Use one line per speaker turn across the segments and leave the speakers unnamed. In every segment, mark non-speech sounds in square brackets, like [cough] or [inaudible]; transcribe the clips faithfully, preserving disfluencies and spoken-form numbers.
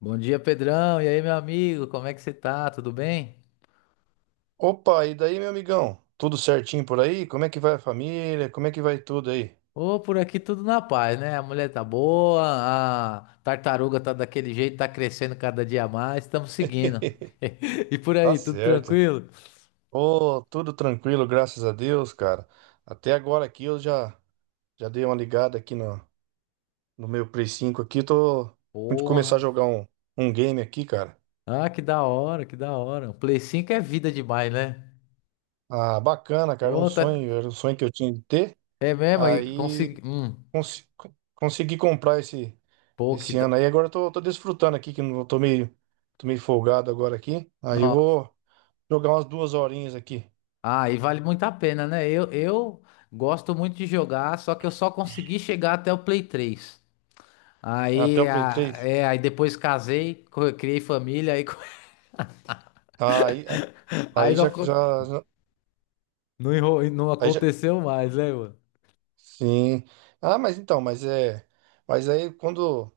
Bom dia, Pedrão. E aí, meu amigo? Como é que você tá? Tudo bem?
Opa, e daí, meu amigão? Tudo certinho por aí? Como é que vai a família? Como é que vai tudo aí?
Ô, por aqui tudo na paz, né? A mulher tá boa, a tartaruga tá daquele jeito, tá crescendo cada dia mais, estamos seguindo.
[laughs]
[laughs] E por
Tá
aí, tudo
certo.
tranquilo?
Ô, tudo tranquilo, graças a Deus, cara. Até agora aqui eu já já dei uma ligada aqui no, no meu Play cinco aqui, tô de começar a
Porra.
jogar um, um game aqui, cara.
Ah, que da hora, que da hora. O Play cinco é vida demais, né?
Ah, bacana, cara, um
Ô, tá.
sonho, era um sonho que eu tinha de ter.
É mesmo, aí
Aí
consegui. Hum,
cons- consegui comprar esse
pô, que
esse ano aí.
da.
Agora eu tô, tô desfrutando aqui, que eu não tô meio, tô meio folgado agora aqui. Aí eu
Não.
vou jogar umas duas horinhas aqui.
Ah, e vale muito a pena, né? Eu, eu gosto muito de jogar, só que eu só consegui chegar até o Play três.
Até
Aí,
o Play
a-
três
é, aí depois casei, co- criei família, aí, co-
Ah, aí, ah,
[laughs] aí
aí
não,
já,
acon-
já, já-
não, enro- não
aí já.
aconteceu mais, né, mano?
Sim. Ah, mas então, mas é. Mas aí quando.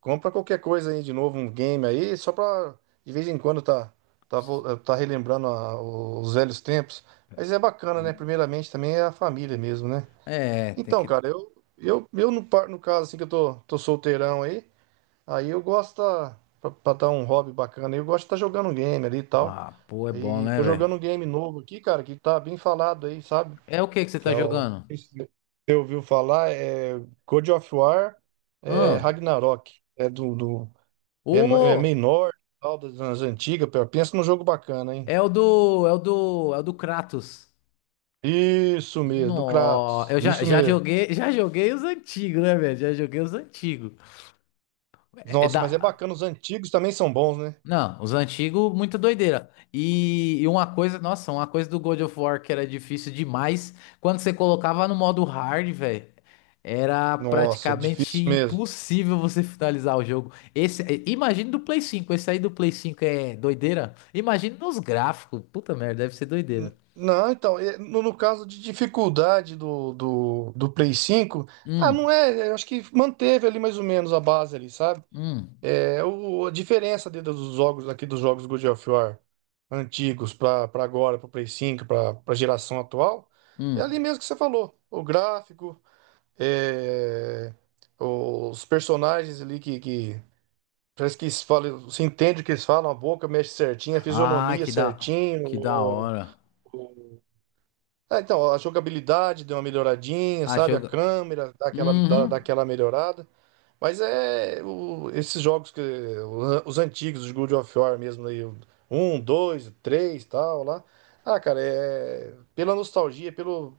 Compra qualquer coisa aí de novo, um game aí, só pra. De vez em quando tá. Tá, vo- tá relembrando a- os velhos tempos. Mas é bacana, né? Primeiramente também é a família mesmo, né?
É, tem
Então,
que.
cara, eu. Eu, eu no, par- no caso, assim, que eu tô, tô solteirão aí. Aí eu gosto. Tá, Pra, pra dar um hobby bacana aí, eu gosto de estar jogando um game ali e tal.
Ah, pô, é bom,
Aí
né,
tô
velho?
jogando um game novo aqui, cara, que tá bem falado aí, sabe?
É o que que você
Que
tá
é o.
jogando?
Você ouviu falar? É God of War, é
Hã?
Ragnarok. É do, do- é, no- é
Ô,
meio nórdico, tal, das, das antigas. Pô, pensa num jogo bacana, hein?
é o do. É o do. É o do Kratos.
Isso mesmo, do
Nó,
Kratos.
eu já,
Isso
já
mesmo.
joguei, [laughs] já joguei os antigos, né, velho? Já joguei os antigos. É é
Nossa,
da.
mas é bacana, os antigos também são bons, né?
Não, os antigos, muita doideira. E, e uma coisa, nossa, uma coisa do God of War que era difícil demais, quando você colocava no modo hard, velho, era
Nossa, é
praticamente
difícil mesmo.
impossível você [laughs] finalizar o jogo. Esse, eh, imagina do Play cinco, esse aí do Play cinco é doideira? Imagina nos gráficos, puta merda, deve ser doideira.
N- Não, então, e- no, no caso de dificuldade do, do, do Play cinco, ah, não
Hum,
é, eu acho que manteve ali mais ou menos a base ali, sabe?
hum,
É, o, a diferença de- dos jogos aqui, dos jogos God of War antigos para agora, para o Play cinco, para a geração atual, é ali
hum.
mesmo que você falou. O gráfico, é, os personagens ali que, que parece que eles falam, você entende o que eles falam, a boca mexe certinho, a
Ah,
fisionomia
que da, que da
certinho,
hora.
ah, então, a jogabilidade deu uma melhoradinha,
Ah,
sabe? A
jogo.
câmera dá aquela, dá, dá
Uhum.
aquela melhorada. Mas é o- esses jogos que o- os antigos, os God of War mesmo aí, o um, dois, três, tal lá. Ah, cara, é pela nostalgia, pelo,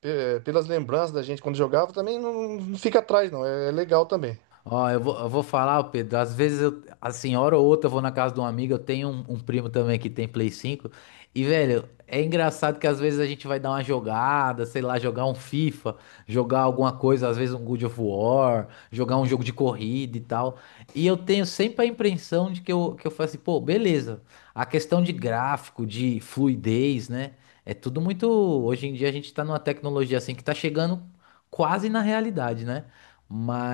pe- pelas lembranças da gente quando jogava, também não, não fica atrás não, é, é legal também.
Ó, eu vou, eu vou falar, ô Pedro. Às vezes, eu, assim, hora ou outra, eu vou na casa de um amigo. Eu tenho um, um primo também que tem Play cinco. E, velho, é engraçado que às vezes a gente vai dar uma jogada, sei lá, jogar um FIFA, jogar alguma coisa, às vezes um God of War, jogar um jogo de corrida e tal. E eu tenho sempre a impressão de que eu, que eu, falo assim, pô, beleza. A questão de gráfico, de fluidez, né? É tudo muito. Hoje em dia a gente tá numa tecnologia assim que tá chegando quase na realidade, né?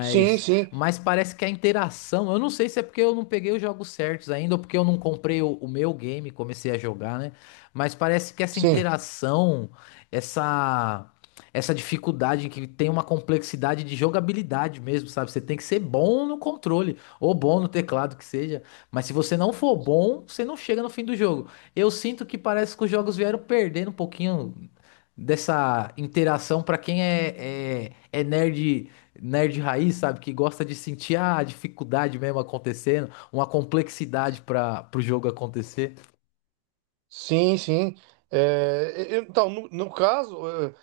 Sim, sim,
Mas parece que a interação, eu não sei se é porque eu não peguei os jogos certos ainda, ou porque eu não comprei o, o meu game, e comecei a jogar, né? Mas parece que essa
sim,
interação, essa essa dificuldade que tem uma complexidade de jogabilidade mesmo, sabe? Você tem que ser bom no controle ou bom no teclado que seja, mas se você não for bom, você não chega no fim do jogo. Eu sinto que parece que os jogos vieram perdendo um pouquinho dessa interação para quem é, é, é nerd nerd raiz, sabe? Que gosta de sentir ah, a dificuldade mesmo acontecendo, uma complexidade para pro jogo acontecer.
sim, sim. É, e- então, no, no caso, é,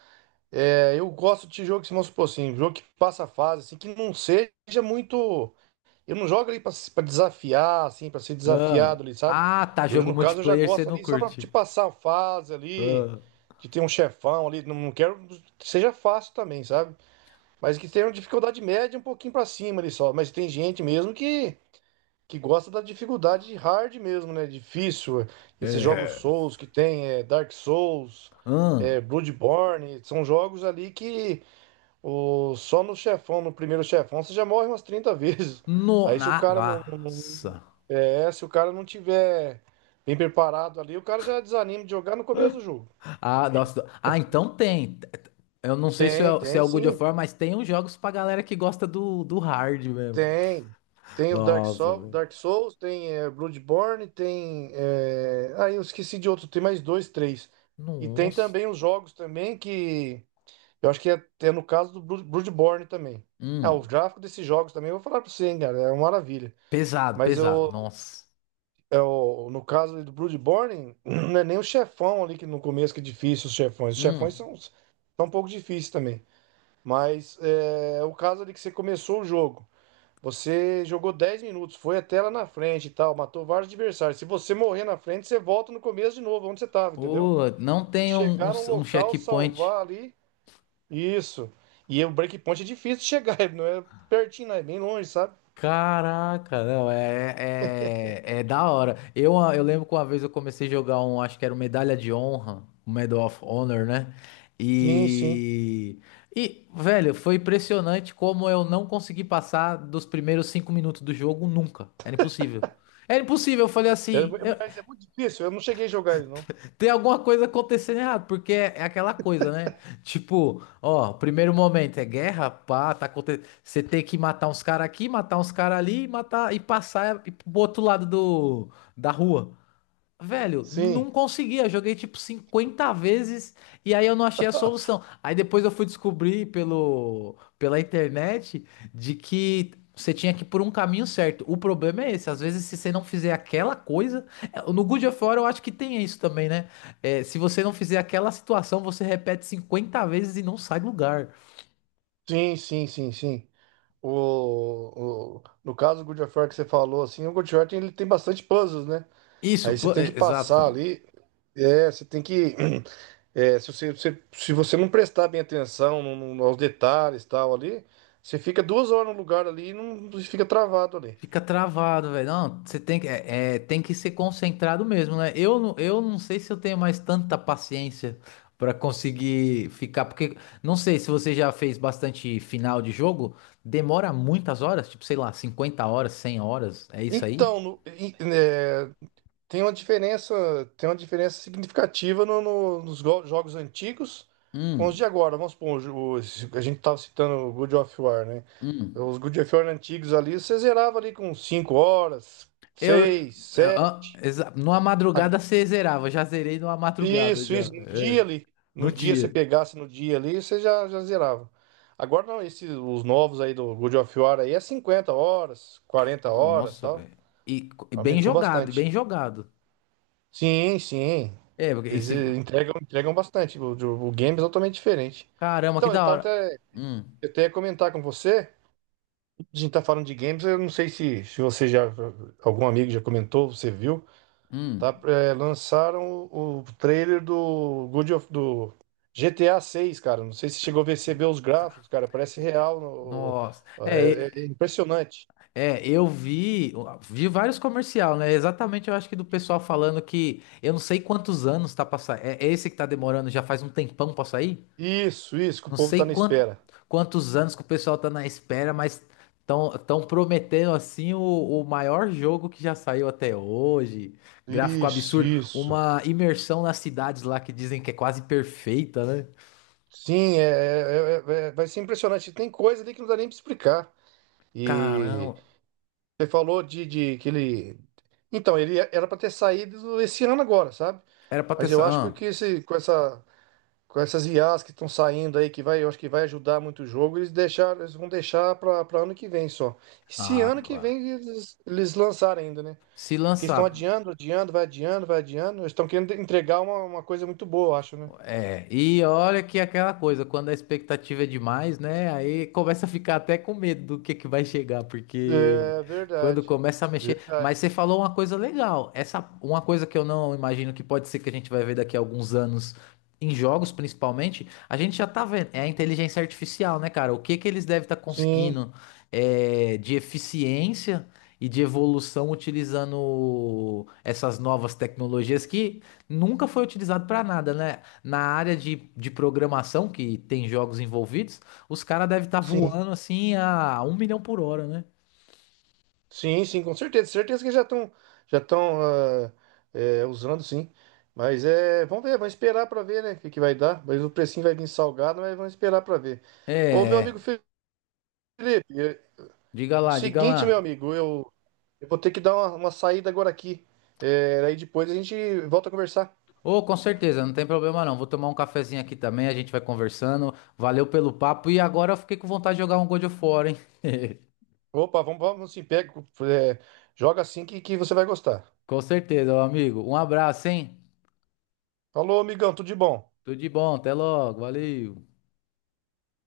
É, eu gosto de jogo que se mostra assim, jogo que passa a fase, assim, que não seja muito. Eu não jogo ali pra, pra desafiar, assim, pra ser
Ah,
desafiado ali, sabe?
ah, tá,
E hoje,
jogo
no caso, eu já
multiplayer você
gosto
não
ali só pra te
curte.
passar a fase ali,
Ah,
de ter um chefão ali. Não, não quero que seja fácil também, sabe? Mas que tenha uma dificuldade média um pouquinho pra cima ali só. Mas tem gente mesmo que, que gosta da dificuldade hard mesmo, né? Difícil. Esses jogos
é.
Souls que tem, é, Dark Souls,
Ah,
é, Bloodborne, são jogos ali que. O, só no chefão, no primeiro chefão, você já morre umas trinta vezes.
no,
Aí se o
na,
cara não
nossa.
é, se o cara não tiver bem preparado ali, o cara já desanima de jogar no começo do jogo.
Ah, nossa. Ah, então tem. Eu não sei se
Tem,
é, se é
tem
o God of
sim.
War, mas tem uns jogos pra galera que gosta do, do hard mesmo.
Tem. Tem o Dark
Nossa,
soul
velho.
Dark Souls, tem, é, Bloodborne, tem. É... Aí eu esqueci de outro, tem mais dois, três. E tem
Nossa.
também os jogos também que. Eu acho que é, é no caso do Blood- Bloodborne também. Ah, o
Hum,
gráfico desses jogos também, eu vou falar pra você, hein, cara, é uma maravilha.
pesado,
Mas
pesado.
eu,
Nossa.
É o, no caso ali do Bloodborne, [clears throat] não é nem o chefão ali que no começo que é difícil, os chefões. Os chefões
Hum.
são, são um pouco difíceis também. Mas é o caso ali que você começou o jogo. Você jogou dez minutos, foi até lá na frente e tal, matou vários adversários. Se você morrer na frente, você volta no começo de novo, onde você tava, entendeu?
Pô, não
Tem que
tem um, um,
chegar num
um
local,
checkpoint.
salvar ali. Isso. E o breakpoint é difícil de chegar, [laughs] não é pertinho, não, é bem longe, sabe?
Caraca, não, é, é, é é da hora. Eu, ah, eu lembro que uma vez eu comecei a jogar um, acho que era o Medalha de Honra, o Medal of Honor, né?
Sim, sim.
E, e, velho, foi impressionante como eu não consegui passar dos primeiros cinco minutos do jogo nunca. Era impossível. Era impossível, eu falei
É-
assim.
mas é muito difícil, eu não cheguei a jogar ele, não.
Tem alguma coisa acontecendo errado, porque é, é aquela coisa, né? Tipo, ó, primeiro momento é guerra, pá, tá acontecendo. Você tem que matar uns caras aqui, matar uns caras ali, e matar e passar e ir pro outro lado do, da rua. Velho,
Sim.
não conseguia. Joguei tipo cinquenta vezes e aí eu não achei a
[laughs]
solução. Aí depois eu fui descobrir pelo, pela internet de que você tinha que ir por um caminho certo. O problema é esse. Às vezes, se você não fizer aquela coisa. é, No Good of War eu acho que tem isso também, né? É, se você não fizer aquela situação, você repete cinquenta vezes e não sai do lugar.
Sim, sim, sim, sim. O, o- no caso do God of War que você falou, assim, o God of War tem, ele tem bastante puzzles, né?
Isso,
Aí você
pla-
tem que
é,
passar
exato.
ali, é, você tem que, [clears throat] é, se você, se, se você não prestar bem atenção no- no- aos detalhes e tal ali, você fica duas horas no lugar ali e não, fica travado ali.
Fica travado, velho. Não, você tem que, é, é, tem que ser concentrado mesmo, né? Eu, não- eu não sei se eu tenho mais tanta paciência pra conseguir ficar, porque não sei se você já fez bastante final de jogo, demora muitas horas, tipo, sei lá, cinquenta horas, cem horas, é isso aí?
Então, no, Tem uma diferença, tem uma diferença significativa no- no- nos go- jogos antigos com os
Hum,
de agora. Vamos supor, o jo- o- a gente estava citando o God of War, né?
hum.
Os God of War antigos ali, você zerava ali com cinco horas,
Eu,
seis,
eu- ah,
sete.
exa- numa madrugada você zerava, já zerei numa madrugada
Isso,
já,
isso, no
é,
dia ali. No
no
dia, você
dia.
pegasse no dia ali, você já, já zerava. Agora não, esses, os novos aí do God of War aí é cinquenta horas, quarenta horas,
Nossa,
tal.
velho. E, co- e bem
Aumentou
jogado, e
bastante.
bem jogado.
Sim, sim.
É, porque
Eles
esse.
eh, entregam, entregam bastante. O, o- o games é totalmente diferente.
Caramba, que
Então, eu
da
tava
hora.
até,
Hum,
eu até ia comentar com você. A gente tá falando de games, eu não sei se, se você já. Algum amigo já comentou, você viu. Tá,
hum.
eh, lançaram o, o trailer do God of, do GTA seis, cara. Não sei se chegou a ver, você vê os gráficos, cara. Parece real. no-
Nossa. É,
é,
e-
é impressionante.
é, eu vi, vi vários comercial, né? Exatamente, eu acho que do pessoal falando que eu não sei quantos anos tá passando. É, é esse que tá demorando, já faz um tempão pra sair?
Isso, isso, que o
Não
povo
sei
tá na
quan-
espera.
quantos anos que o pessoal tá na espera, mas tão, tão prometendo assim o, o maior jogo que já saiu até hoje. Gráfico
Isso,
absurdo,
isso.
uma imersão nas cidades lá que dizem que é quase perfeita, né?
Sim, é, é- é- é- vai ser impressionante. Tem coisa ali que não dá nem para explicar. E
Caramba.
você falou de, de que ele. Então, ele é, era para ter saído esse ano agora, sabe?
Era pra ter.
Mas eu
sa-
acho
Ah.
que esse, com essa, com essas I As que estão saindo aí, que vai, eu acho que vai ajudar muito o jogo, eles deixaram, eles vão deixar para ano que vem só. Se
Ah,
ano que
claro.
vem eles, eles lançarem ainda, né?
Se
Porque estão
lançar.
adiando, adiando, vai adiando, vai adiando. Eles estão querendo entregar uma, uma coisa muito boa, eu acho, né?
É, e olha que aquela coisa, quando a expectativa é demais, né? Aí começa a ficar até com medo do que que vai chegar, porque
É
quando
verdade.
começa a mexer. Mas
Verdade.
você falou uma coisa legal. Essa, uma coisa que eu não imagino que pode ser que a gente vai ver daqui a alguns anos em jogos, principalmente, a gente já tá vendo. É a inteligência artificial, né, cara? O que que eles devem estar
Sim.
conseguindo é, de eficiência e de evolução utilizando essas novas tecnologias que nunca foi utilizado para nada, né? Na área de, de programação, que tem jogos envolvidos, os caras devem estar
Sim,
voando assim a um milhão por hora, né?
sim, sim, com certeza. Certeza que já estão já estão usando, sim. Mas é, vamos ver, vamos esperar para ver, né, o que, que vai dar. Mas o precinho vai vir salgado, mas vamos esperar para ver. Ô, meu amigo
É,
Felipe, é,
diga
o
lá, diga
seguinte, meu
lá.
amigo, eu, eu vou ter que dar uma, uma saída agora aqui. É, aí depois a gente volta a conversar.
Ô, com certeza, não tem problema não. Vou tomar um cafezinho aqui também, a gente vai conversando. Valeu pelo papo e agora eu fiquei com vontade de jogar um God of War, hein? [laughs]
Opa, vamos, vamos sim, pega, é, joga assim que, que você vai gostar.
Com certeza, meu amigo. Um abraço, hein?
Falou, amigão, tudo de bom.
Tudo de bom, até logo, valeu.